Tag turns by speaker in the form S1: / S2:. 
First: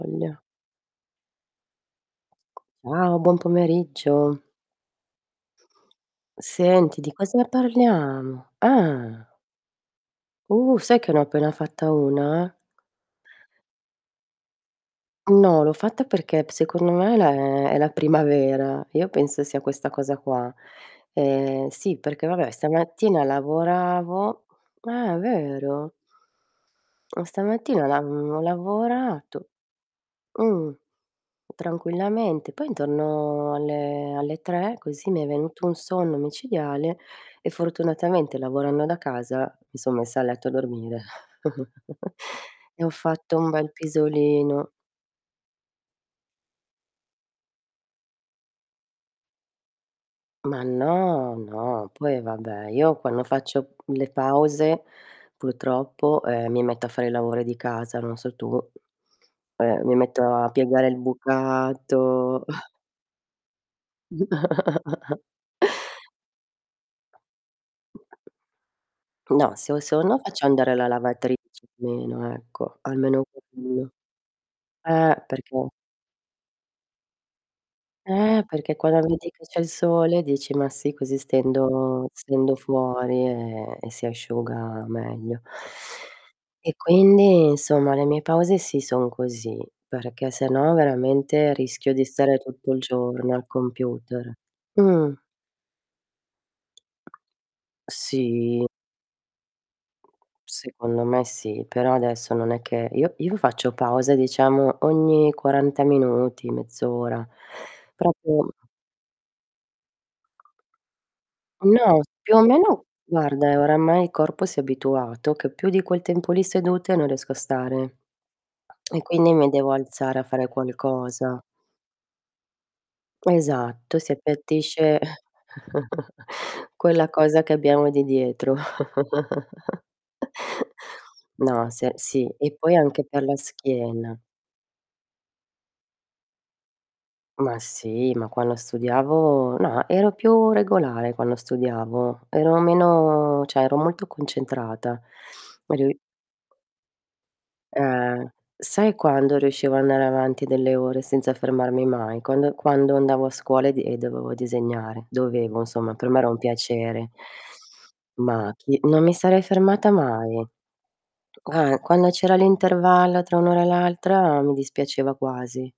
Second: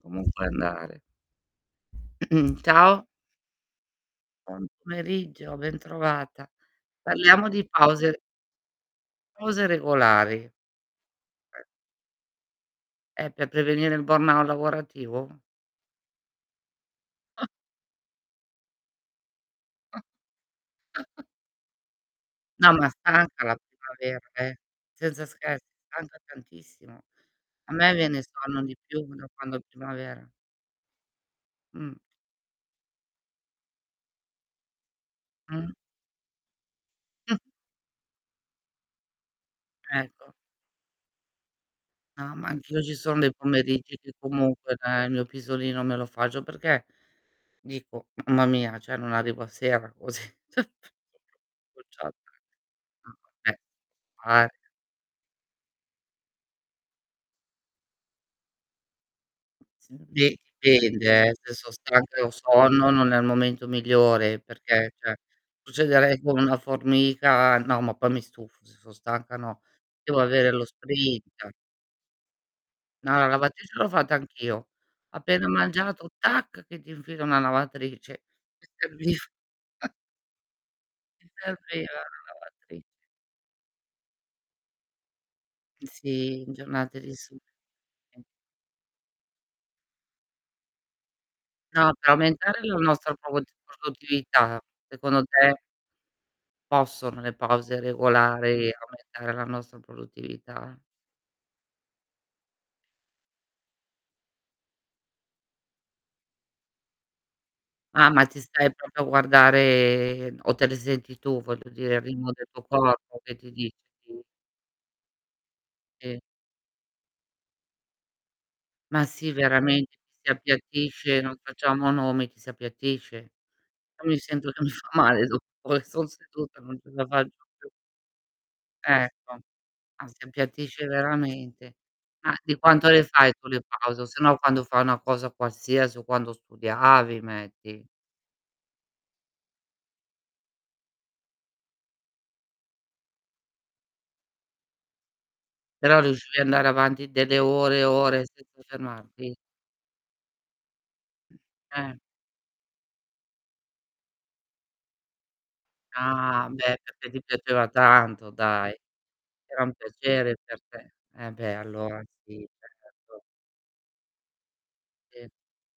S1: [unintelligible]
S2: Comunque andare. Ciao.
S1: Wow, buon pomeriggio.
S2: Buon pomeriggio, bentrovata.
S1: Senti, di cosa
S2: Parliamo di pause
S1: parliamo? Ah.
S2: pause regolari.
S1: Uh, sai che ne ho appena
S2: [unintelligible]
S1: fatta una?
S2: È per prevenire il burnout lavorativo?
S1: No, l'ho fatta perché p secondo me è la è è la primavera. Io penso sia questa cosa qua. Ehm, sì perché vabbè,
S2: No, ma
S1: stamattina
S2: stanca la primavera,
S1: lavoravo
S2: eh,
S1: eh,
S2: senza scherzi,
S1: vero?
S2: stanca tantissimo.
S1: Oh
S2: A
S1: stamattina
S2: me
S1: lav
S2: viene
S1: ho
S2: sonno di più da
S1: lavorato
S2: quando è primavera.
S1: mh,
S2: Mh.
S1: tranquillamente. Poi intorno alle alle 3 così, mi è venuto
S2: Mh.
S1: un sonno micidiale e fortunatamente lavorando da casa mi son messa a
S2: Ecco.
S1: letto a dormire
S2: No, ma anch'io
S1: e ho
S2: ci son dei
S1: fatto un bel
S2: pomeriggi che
S1: pisolino.
S2: comunque dai il mio pisolino me lo faccio, perché dico: "Mamma mia, cioè non arrivo a sera così".
S1: Ma no, no, poi vabbè, io quando faccio le
S2: [unintelligible]
S1: pause purtroppo, ehm, mi metto a fare i lavori di casa, non so tu. Eh, mi
S2: [unintelligible]
S1: metto
S2: beh,
S1: a piegare il
S2: dipende eh, se son stanca e ho
S1: bucato.
S2: sonno non è il momento migliore perché, cioè, procederei come una formica. No ma poi mi stufo, se son stanca
S1: No,
S2: no,
S1: se ho
S2: devo
S1: sonno faccio
S2: avere lo
S1: andare la
S2: sprint.
S1: lavatrice almeno, ecco,
S2: No,
S1: almeno
S2: la lavatrice l'ho
S1: quello.
S2: fatta anch'io.
S1: Eh,
S2: Appena
S1: perché
S2: mangiato, tac, che ti infilo una lavatrice.
S1: Eh,
S2: Mi
S1: perchè quando
S2: serviv
S1: vedi che c'è il sole dici: "Ma sì, così
S2: Mi serviva
S1: stendo
S2: la
S1: stendo
S2: lavatri
S1: fuori e e si asciuga meglio".
S2: Mh, sì,
S1: E
S2: giornate di si
S1: quindi, insomma, le mie
S2: [unintelligible]
S1: pause sì son così, perché se no veramente rischio
S2: No,
S1: di
S2: per
S1: stare
S2: aumentare
S1: tutto
S2: la
S1: il
S2: nostra
S1: giorno
S2: prod
S1: al computer.
S2: produttività,
S1: Mh.
S2: secondo te possono le pause
S1: Sì.
S2: regolari aumentare la nostra produttività?
S1: Secondo me sì, però adesso non è che io io faccio pausa diciamo ogni 40 minuti, mezz'ora.
S2: Ah, ma ti
S1: Proprio
S2: stai proprio a guardare o te le senti tu, voglio dire,
S1: No,
S2: il ritmo
S1: più o
S2: del tuo
S1: meno
S2: corpo che
S1: guarda
S2: ti
S1: e
S2: dice
S1: oramai il
S2: [unintelligible]
S1: corpo si è abituato, che più di quel
S2: Sì.
S1: tempo lì sedute non riesco a stare, e
S2: Ma sì,
S1: quindi mi devo
S2: veramente ti
S1: alzare a
S2: si
S1: fare
S2: appiattisce, non
S1: qualcosa.
S2: facciamo nomi, ti si appiattisce.
S1: Esatto,
S2: Però
S1: si
S2: mi sento che mi fa
S1: appiattisce
S2: male dottore, son seduta, non ce la
S1: quella
S2: faccio
S1: cosa che
S2: più.
S1: abbiamo di dietro.
S2: Ecco. Ah si appiattisce
S1: No,
S2: veramente.
S1: sì e sì,
S2: Ma
S1: e
S2: di
S1: poi
S2: quanto le
S1: anche per
S2: fai
S1: la
S2: tu le pause? O se
S1: schiena.
S2: no, quando fai una cosa qualsiasi o quando studiavi,
S1: Ma
S2: metti.
S1: sì, ma quando studiavo no, ero più regolare quando studiavo, ero meno cioè ero molto concentrata. Ri
S2: Però riuscivi andare avanti delle ore e ore
S1: Eh,
S2: senza
S1: sai
S2: fermarti?
S1: quando riuscivo andare avanti delle ore senza fermarmi
S2: Eh.
S1: mai? Quando quando andavo a scuola e di dovevo disegnare; dovevo insomma per me era un
S2: Ah beh, perchè
S1: piacere.
S2: ti piaceva tanto,
S1: Ma
S2: dai.
S1: chi non mi sarei
S2: Era un
S1: fermata
S2: piacere
S1: mai.
S2: per te, eh beh
S1: Ah,
S2: allora
S1: quando c'era
S2: sì,
S1: l'intervallo
S2: perfetto.
S1: tra un'ora e l'altra mi dispiaceva
S2: Sì.
S1: quasi.